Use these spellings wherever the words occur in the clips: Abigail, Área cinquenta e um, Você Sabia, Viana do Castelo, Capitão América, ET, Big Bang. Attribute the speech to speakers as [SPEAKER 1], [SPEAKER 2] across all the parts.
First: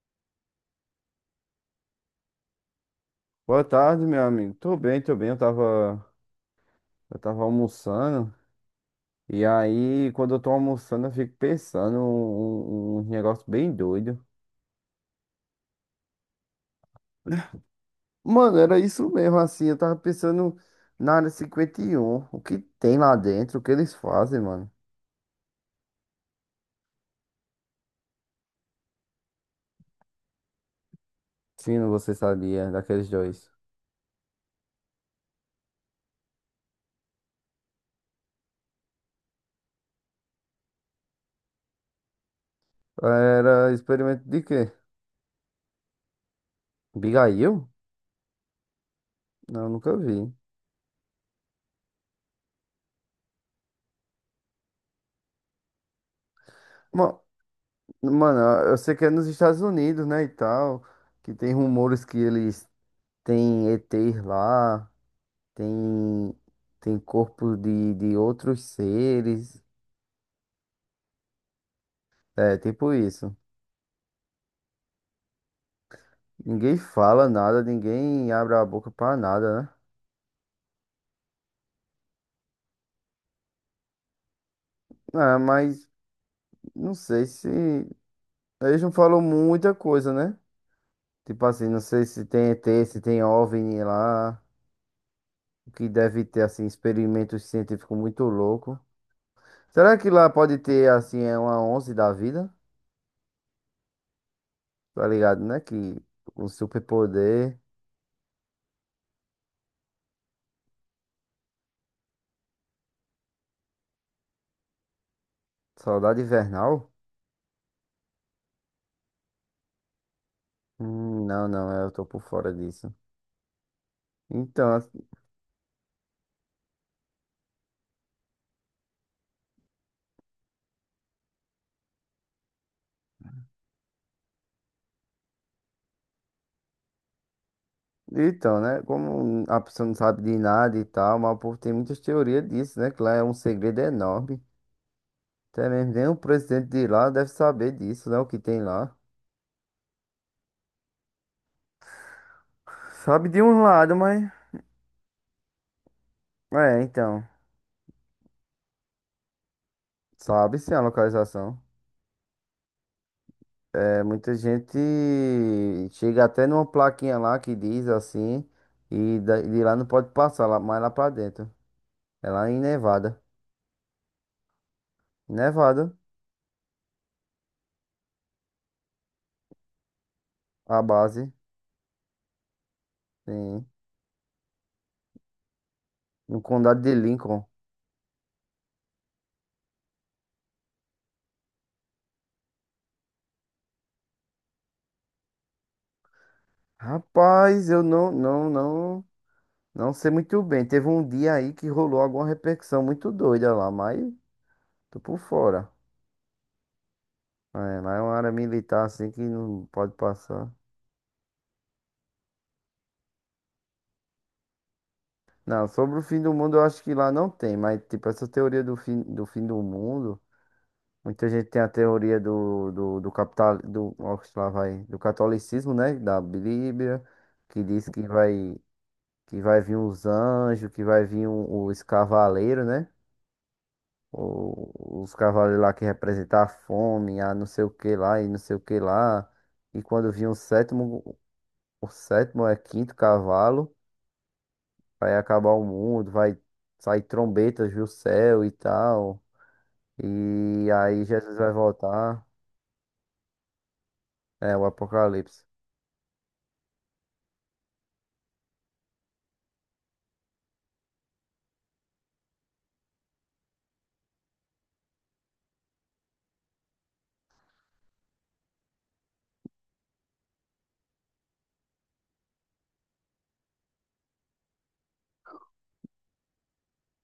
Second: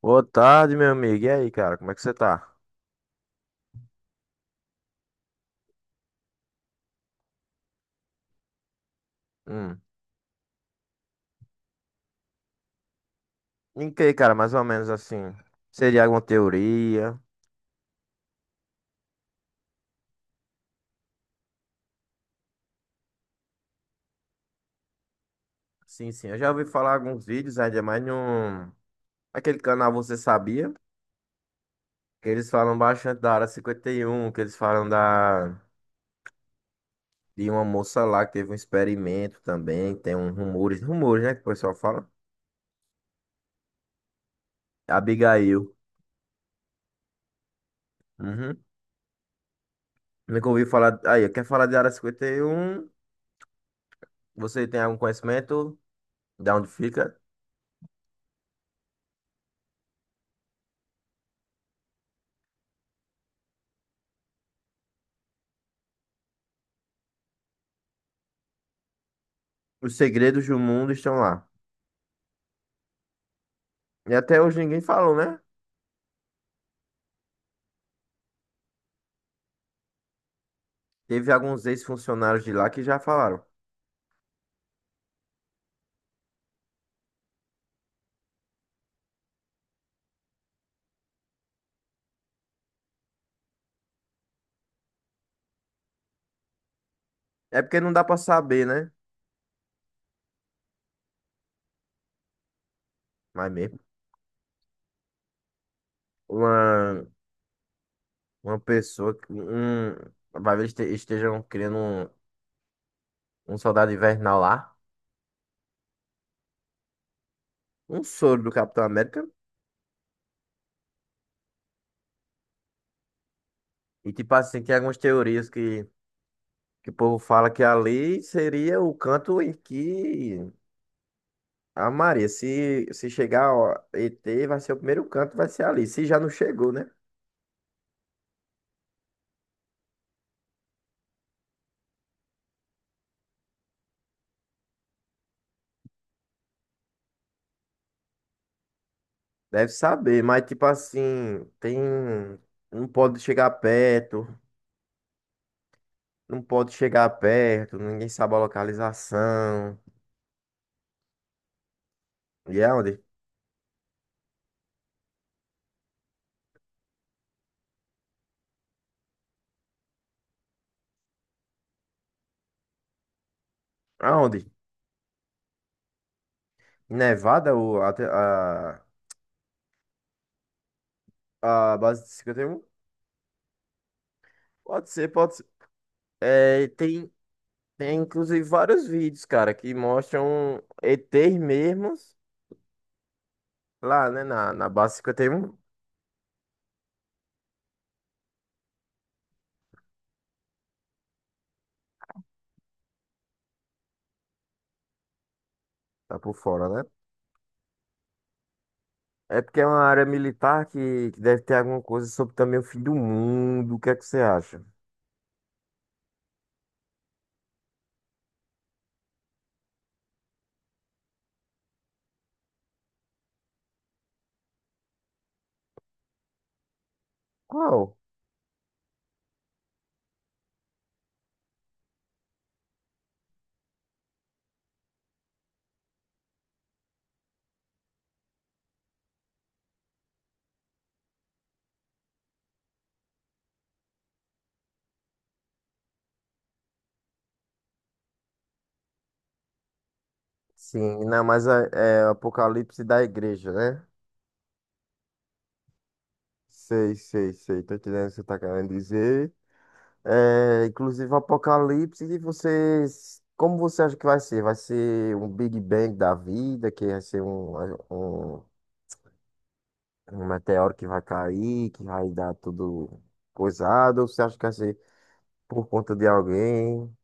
[SPEAKER 1] Boa tarde, meu amigo. E aí, cara, como é que você tá?
[SPEAKER 2] Boa tarde, meu amigo. Tô bem, tô bem. Eu tava almoçando. E
[SPEAKER 1] Hum.
[SPEAKER 2] aí, quando eu tô almoçando, eu fico pensando um negócio bem
[SPEAKER 1] Em que,
[SPEAKER 2] doido.
[SPEAKER 1] cara, mais ou menos assim? Seria alguma teoria?
[SPEAKER 2] Mano, era isso mesmo, assim. Eu tava pensando na área 51. O que tem lá dentro? O que eles fazem, mano?
[SPEAKER 1] Sim, sim. Eu já ouvi falar alguns vídeos, ainda mais num... Aquele canal Você Sabia?
[SPEAKER 2] Fino, você
[SPEAKER 1] Que eles
[SPEAKER 2] sabia
[SPEAKER 1] falam
[SPEAKER 2] daqueles
[SPEAKER 1] bastante da Área
[SPEAKER 2] dois.
[SPEAKER 1] cinquenta e um, que eles falam da... de uma moça lá que teve um experimento também. Tem um rumores, né, que o pessoal fala.
[SPEAKER 2] Era experimento de quê?
[SPEAKER 1] Abigail.
[SPEAKER 2] Abigail?
[SPEAKER 1] Uhum.
[SPEAKER 2] Não, nunca vi.
[SPEAKER 1] Nunca ouvi falar... Aí, quer falar de Área cinquenta e um? Você tem algum conhecimento? De onde fica?
[SPEAKER 2] Ma- Mano, eu sei que é nos Estados Unidos, né, e tal, que tem rumores que eles tem ETs lá, tem, tem corpo de outros seres.
[SPEAKER 1] Os segredos do mundo estão lá.
[SPEAKER 2] É, tipo isso.
[SPEAKER 1] E até hoje ninguém falou, né?
[SPEAKER 2] Ninguém fala nada, ninguém abre a boca pra nada, né?
[SPEAKER 1] Teve alguns ex-funcionários de lá que já falaram.
[SPEAKER 2] Ah, mas não sei se. Eles não falam muita coisa, né? Tipo assim, não sei se tem ET, se tem OVNI lá. O que deve ter, assim, experimentos
[SPEAKER 1] É porque não
[SPEAKER 2] científicos
[SPEAKER 1] dá pra
[SPEAKER 2] muito
[SPEAKER 1] saber,
[SPEAKER 2] louco.
[SPEAKER 1] né?
[SPEAKER 2] Será que lá pode ter, assim, é uma onze da vida?
[SPEAKER 1] Mas mesmo.
[SPEAKER 2] Tá ligado, né? Que um
[SPEAKER 1] Uma,
[SPEAKER 2] superpoder.
[SPEAKER 1] pessoa. Vai ver, estejam criando um, um soldado invernal lá.
[SPEAKER 2] Saudade invernal.
[SPEAKER 1] Um soro do Capitão América.
[SPEAKER 2] Não, não, é, eu tô por fora disso.
[SPEAKER 1] E tipo assim,
[SPEAKER 2] Então,
[SPEAKER 1] tem
[SPEAKER 2] ass-
[SPEAKER 1] algumas teorias que o povo fala que ali seria o canto em que a Maria, se chegar ó, ET, vai ser o primeiro canto, vai ser ali. Se já não chegou, né?
[SPEAKER 2] então, né? Como a pessoa não sabe de nada e tal, mas o povo tem muitas teorias disso, né? Que lá é um segredo enorme. Até mesmo nem o presidente de lá deve saber disso, né? O que tem lá.
[SPEAKER 1] Deve saber, mas tipo assim, tem. Não pode
[SPEAKER 2] Sabe de
[SPEAKER 1] chegar
[SPEAKER 2] um lado,
[SPEAKER 1] perto,
[SPEAKER 2] mas.
[SPEAKER 1] não pode
[SPEAKER 2] É,
[SPEAKER 1] chegar
[SPEAKER 2] então.
[SPEAKER 1] perto, ninguém sabe a localização.
[SPEAKER 2] Sabe sim a localização.
[SPEAKER 1] E é aonde?
[SPEAKER 2] É, muita gente chega até numa plaquinha lá que diz assim, e de lá não pode passar, lá, mais lá pra dentro. É lá em Nevada.
[SPEAKER 1] Aonde?
[SPEAKER 2] Nevada,
[SPEAKER 1] Em Nevada ou
[SPEAKER 2] a base.
[SPEAKER 1] a base de 51?
[SPEAKER 2] Sim.
[SPEAKER 1] Pode ser, pode ser.
[SPEAKER 2] No
[SPEAKER 1] É,
[SPEAKER 2] condado de
[SPEAKER 1] tem,
[SPEAKER 2] Lincoln.
[SPEAKER 1] tem inclusive vários vídeos, cara, que mostram ETs mesmos lá, né, na base 51.
[SPEAKER 2] Rapaz, eu não sei muito bem. Teve um dia aí que rolou alguma repercussão muito doida lá, mas tô por fora.
[SPEAKER 1] Tá por fora, né?
[SPEAKER 2] É, lá é uma área militar assim que
[SPEAKER 1] É porque é
[SPEAKER 2] não
[SPEAKER 1] uma
[SPEAKER 2] pode
[SPEAKER 1] área
[SPEAKER 2] passar.
[SPEAKER 1] militar que deve ter alguma coisa sobre também o fim do mundo. O que é que você acha?
[SPEAKER 2] Não, sobre o fim do mundo eu acho que lá não tem, mas tipo, essa teoria do fim do mundo, muita gente tem a teoria do capital, do, ó, lá vai, do catolicismo, né? Da Bíblia, que diz
[SPEAKER 1] Qual?
[SPEAKER 2] que vai vir os anjos, que vai vir os cavaleiros, né? Os cavalos lá que representam a fome, a não sei o que lá e não sei o que lá. E quando vir o sétimo é quinto cavalo, vai acabar o mundo, vai sair trombetas do céu e tal. E
[SPEAKER 1] Sim,
[SPEAKER 2] aí
[SPEAKER 1] não,
[SPEAKER 2] Jesus
[SPEAKER 1] mas
[SPEAKER 2] vai
[SPEAKER 1] é, é o
[SPEAKER 2] voltar.
[SPEAKER 1] Apocalipse da Igreja, né?
[SPEAKER 2] É o Apocalipse.
[SPEAKER 1] Sei, sei, sei. Tô entendendo o que você tá querendo dizer. É, inclusive, o Apocalipse, e vocês. Como você acha que vai ser? Vai ser um Big Bang da vida, que vai ser um, um, um meteoro que vai cair, que vai dar tudo coisado? Ou você acha que vai ser por conta de alguém?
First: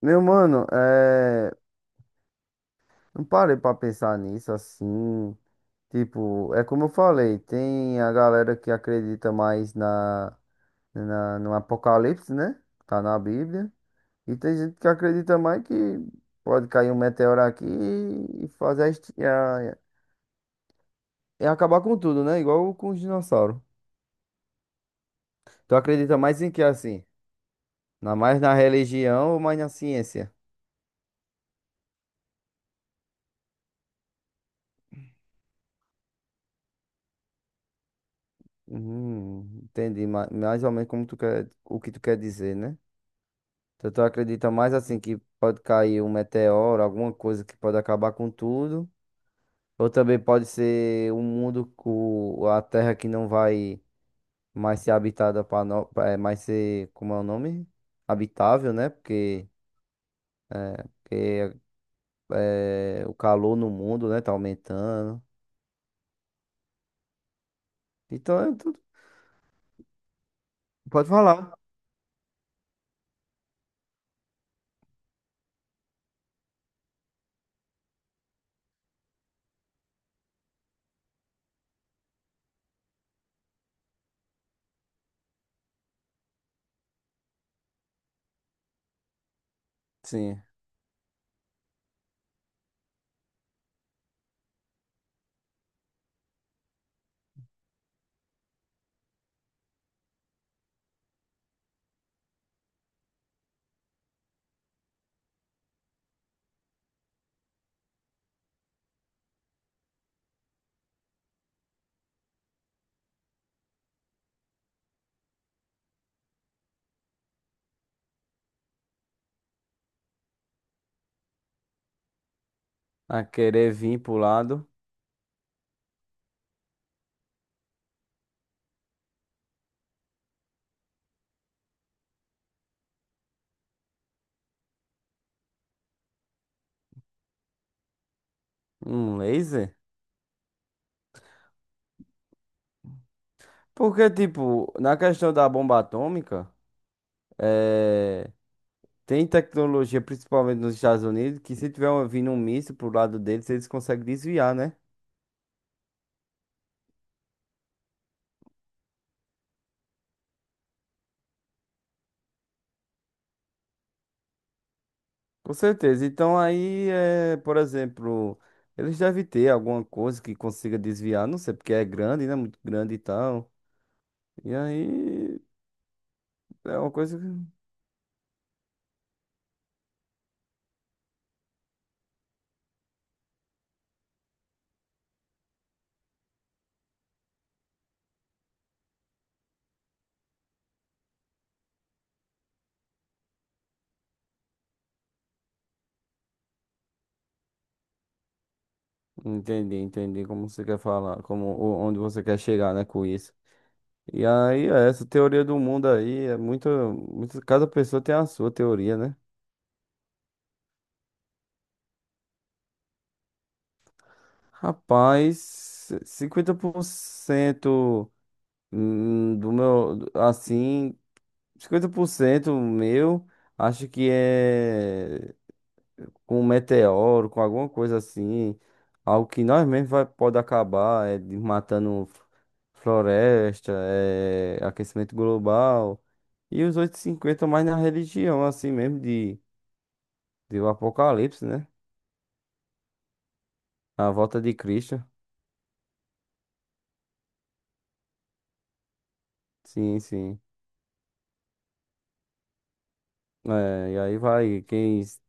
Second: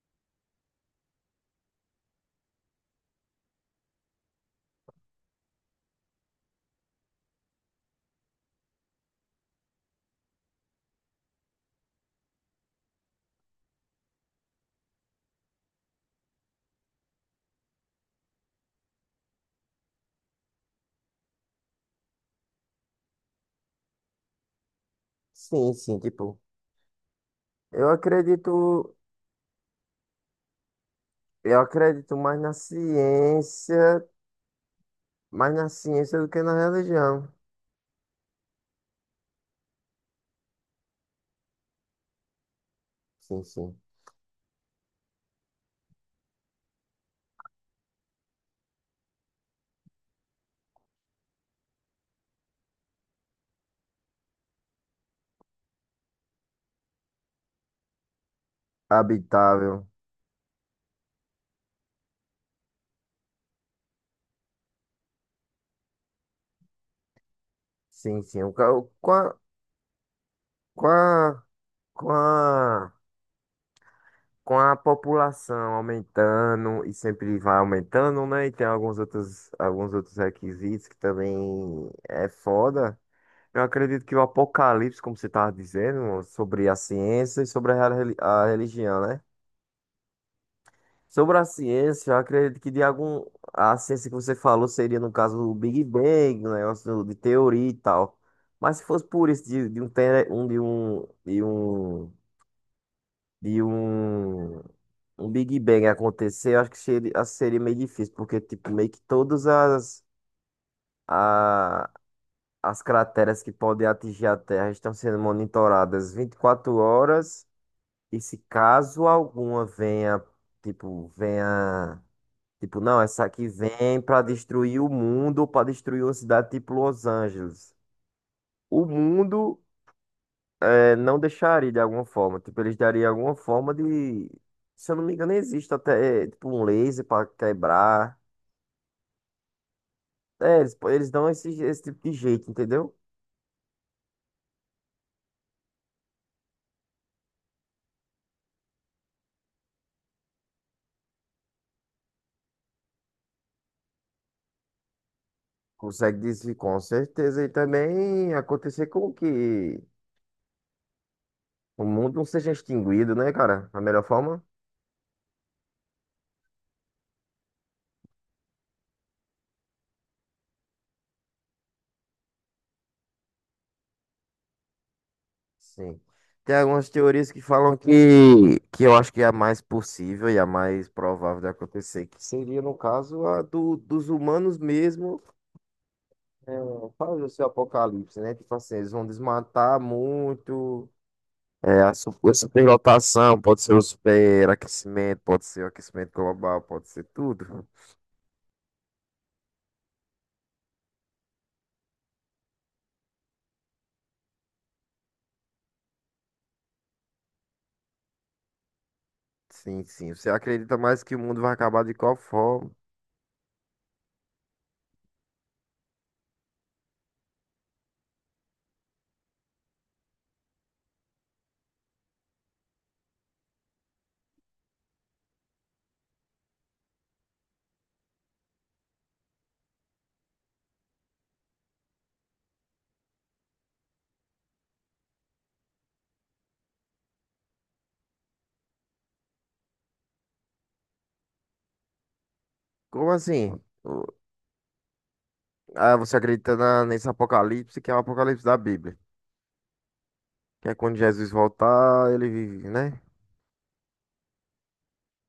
[SPEAKER 2] Meu mano, é, não parei pra pensar nisso assim. Tipo, é como eu falei, tem a galera que acredita mais no Apocalipse, né? Tá na Bíblia. E tem gente que acredita mais que pode cair um meteoro aqui e fazer a e acabar com tudo, né? Igual com os dinossauros.
[SPEAKER 1] Sim,
[SPEAKER 2] Tu
[SPEAKER 1] sim,
[SPEAKER 2] acredita
[SPEAKER 1] tipo.
[SPEAKER 2] mais em que assim?
[SPEAKER 1] Eu
[SPEAKER 2] Mais na
[SPEAKER 1] acredito.
[SPEAKER 2] religião ou mais na ciência?
[SPEAKER 1] Eu acredito mais na ciência do que na religião.
[SPEAKER 2] Uhum, entendi. Mais ou menos como tu quer, o que tu quer dizer, né?
[SPEAKER 1] Sim, sim.
[SPEAKER 2] Então tu acredita mais assim que pode cair um meteoro, alguma coisa que pode acabar com tudo. Ou também pode ser um mundo, com a Terra que não vai mais ser habitada para no... pra- é, mais ser, como é o nome? Habitável, né? Porque,
[SPEAKER 1] Habitável.
[SPEAKER 2] porque é, o calor no mundo, né, tá aumentando.
[SPEAKER 1] Sim,
[SPEAKER 2] Então
[SPEAKER 1] sim.
[SPEAKER 2] é tudo.
[SPEAKER 1] Com a,
[SPEAKER 2] Pode falar.
[SPEAKER 1] com a, com a, com a população aumentando e sempre vai aumentando, né? E tem alguns outros requisitos que também é foda. Eu acredito que o apocalipse, como você estava dizendo, sobre a ciência e sobre a, a religião, né?
[SPEAKER 2] Sim.
[SPEAKER 1] Sobre a ciência, eu acredito que de algum. A ciência que você falou seria, no caso, o Big Bang, o negócio de teoria e tal. Mas se fosse por isso, de um, tele- um, de um, de um, de um, um Big Bang acontecer, eu acho que seria, seria meio difícil, porque, tipo, meio que todas as, a, as crateras que podem atingir a Terra estão sendo monitoradas 24 horas, e se caso alguma venha. Tipo, não, essa
[SPEAKER 2] A
[SPEAKER 1] aqui
[SPEAKER 2] querer vir
[SPEAKER 1] vem
[SPEAKER 2] pro
[SPEAKER 1] pra
[SPEAKER 2] lado.
[SPEAKER 1] destruir o mundo, ou pra destruir uma cidade tipo Los Angeles. O mundo é, não deixaria de alguma forma. Tipo, eles dariam alguma forma de. Se eu não me engano, existe até é, tipo um laser pra quebrar.
[SPEAKER 2] Um laser?
[SPEAKER 1] É, eles dão esse, esse tipo de jeito, entendeu?
[SPEAKER 2] Porque, tipo, na questão da bomba atômica, é, tem tecnologia, principalmente nos Estados Unidos, que se tiver vindo um míssil pro lado deles, eles conseguem desviar, né?
[SPEAKER 1] Consegue dizer com certeza. E também acontecer com que o mundo não seja extinguido, né, cara? A melhor forma.
[SPEAKER 2] Com certeza. Então aí, é, por exemplo, eles devem ter alguma coisa que consiga desviar, não sei, porque é grande, né? Muito grande e tal. E aí
[SPEAKER 1] Sim. Tem
[SPEAKER 2] é
[SPEAKER 1] algumas
[SPEAKER 2] uma coisa que...
[SPEAKER 1] teorias que falam que eu acho que é a mais possível e a mais provável de acontecer, que seria, no caso, a do, dos humanos mesmo é, fazer o seu apocalipse, né? Tipo assim, eles vão desmatar muito, é, a, a superlotação, pode ser o superaquecimento, pode ser o aquecimento global, pode ser tudo.
[SPEAKER 2] Entendi, entendi como você quer falar, como onde você quer chegar, né, com isso. E aí, é, essa teoria do mundo aí é muito, muito, cada pessoa tem a sua teoria, né?
[SPEAKER 1] Sim, sim. Você acredita mais que o mundo vai acabar de qual forma?
[SPEAKER 2] Rapaz, 50% do meu, assim, 50% meu, acho que é com um meteoro, com alguma coisa assim. Algo que nós mesmos vai, pode acabar, matando floresta, é aquecimento global. E os 8,50 mais na religião, assim mesmo, de o Apocalipse, né?
[SPEAKER 1] Como assim? O-
[SPEAKER 2] A volta de Cristo.
[SPEAKER 1] Ah, você acredita nesse apocalipse que é o apocalipse da Bíblia?
[SPEAKER 2] Sim, sim.
[SPEAKER 1] Que é quando Jesus voltar, ele vive, né?
[SPEAKER 2] É, e aí vai, quem, s-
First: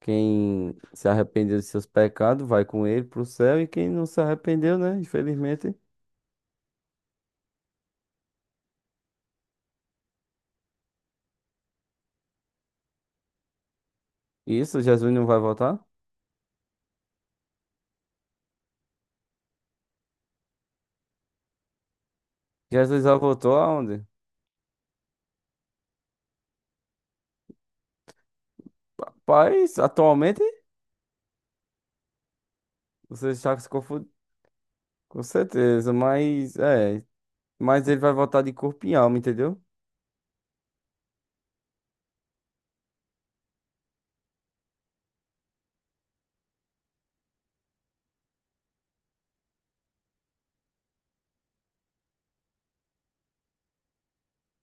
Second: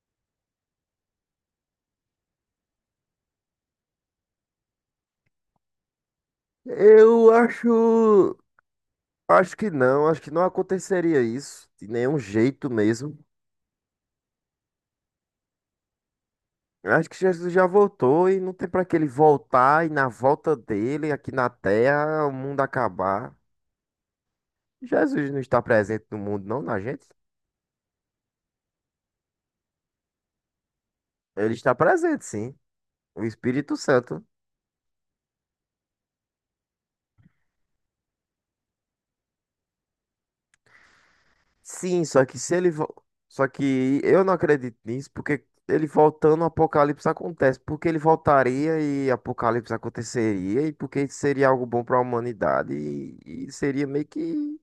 [SPEAKER 2] quem se arrependeu de seus pecados, vai com ele pro céu, e quem não se arrependeu, né? Infelizmente.
[SPEAKER 1] Eu acho. Acho que não aconteceria isso, de nenhum jeito mesmo.
[SPEAKER 2] Isso, Jesus não vai voltar?
[SPEAKER 1] Eu acho que Jesus já voltou e não tem pra que ele voltar e na volta dele, aqui na Terra, o mundo
[SPEAKER 2] Jesus já
[SPEAKER 1] acabar.
[SPEAKER 2] voltou aonde?
[SPEAKER 1] Jesus não está presente no mundo, não, na gente?
[SPEAKER 2] Rapaz, atualmente
[SPEAKER 1] Ele está presente, sim. O
[SPEAKER 2] você está se
[SPEAKER 1] Espírito
[SPEAKER 2] confundindo,
[SPEAKER 1] Santo.
[SPEAKER 2] com certeza, mas ele vai voltar de corpo e alma, entendeu?
[SPEAKER 1] Sim, só que se ele. Só que eu não acredito nisso, porque ele voltando, o Apocalipse acontece. Porque ele voltaria e Apocalipse aconteceria, e porque seria algo bom para a humanidade, e seria meio que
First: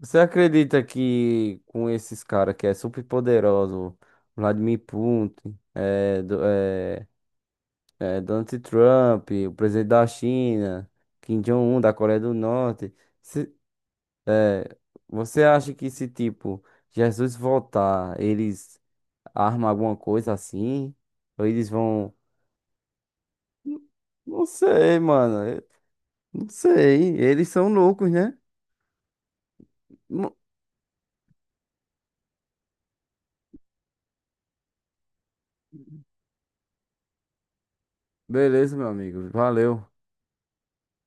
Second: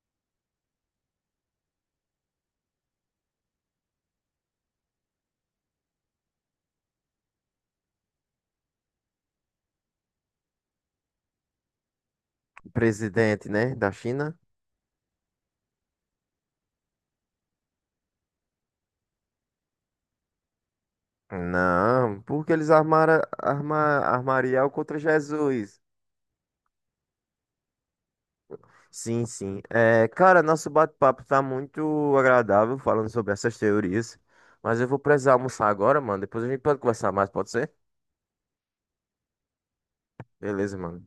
[SPEAKER 2] Você acredita que com esses caras que é super poderoso, Vladimir Putin, Donald Trump, o presidente da China, Kim Jong-un da Coreia do
[SPEAKER 1] o
[SPEAKER 2] Norte,
[SPEAKER 1] presidente,
[SPEAKER 2] se-
[SPEAKER 1] né, da China.
[SPEAKER 2] você acha que esse tipo Jesus voltar, eles arma alguma coisa assim? Ou eles vão.
[SPEAKER 1] Não, porque eles armaram arma,
[SPEAKER 2] N- Não
[SPEAKER 1] armaria algo contra
[SPEAKER 2] sei, mano.
[SPEAKER 1] Jesus.
[SPEAKER 2] Não sei. Eles são loucos, né?
[SPEAKER 1] Sim, sim. É,
[SPEAKER 2] Mo-
[SPEAKER 1] cara, nosso bate-papo tá muito agradável falando sobre essas teorias. Mas eu vou precisar almoçar agora, mano. Depois a gente pode conversar mais, pode ser?
[SPEAKER 2] Beleza, meu amigo. Valeu.
[SPEAKER 1] Beleza, mano.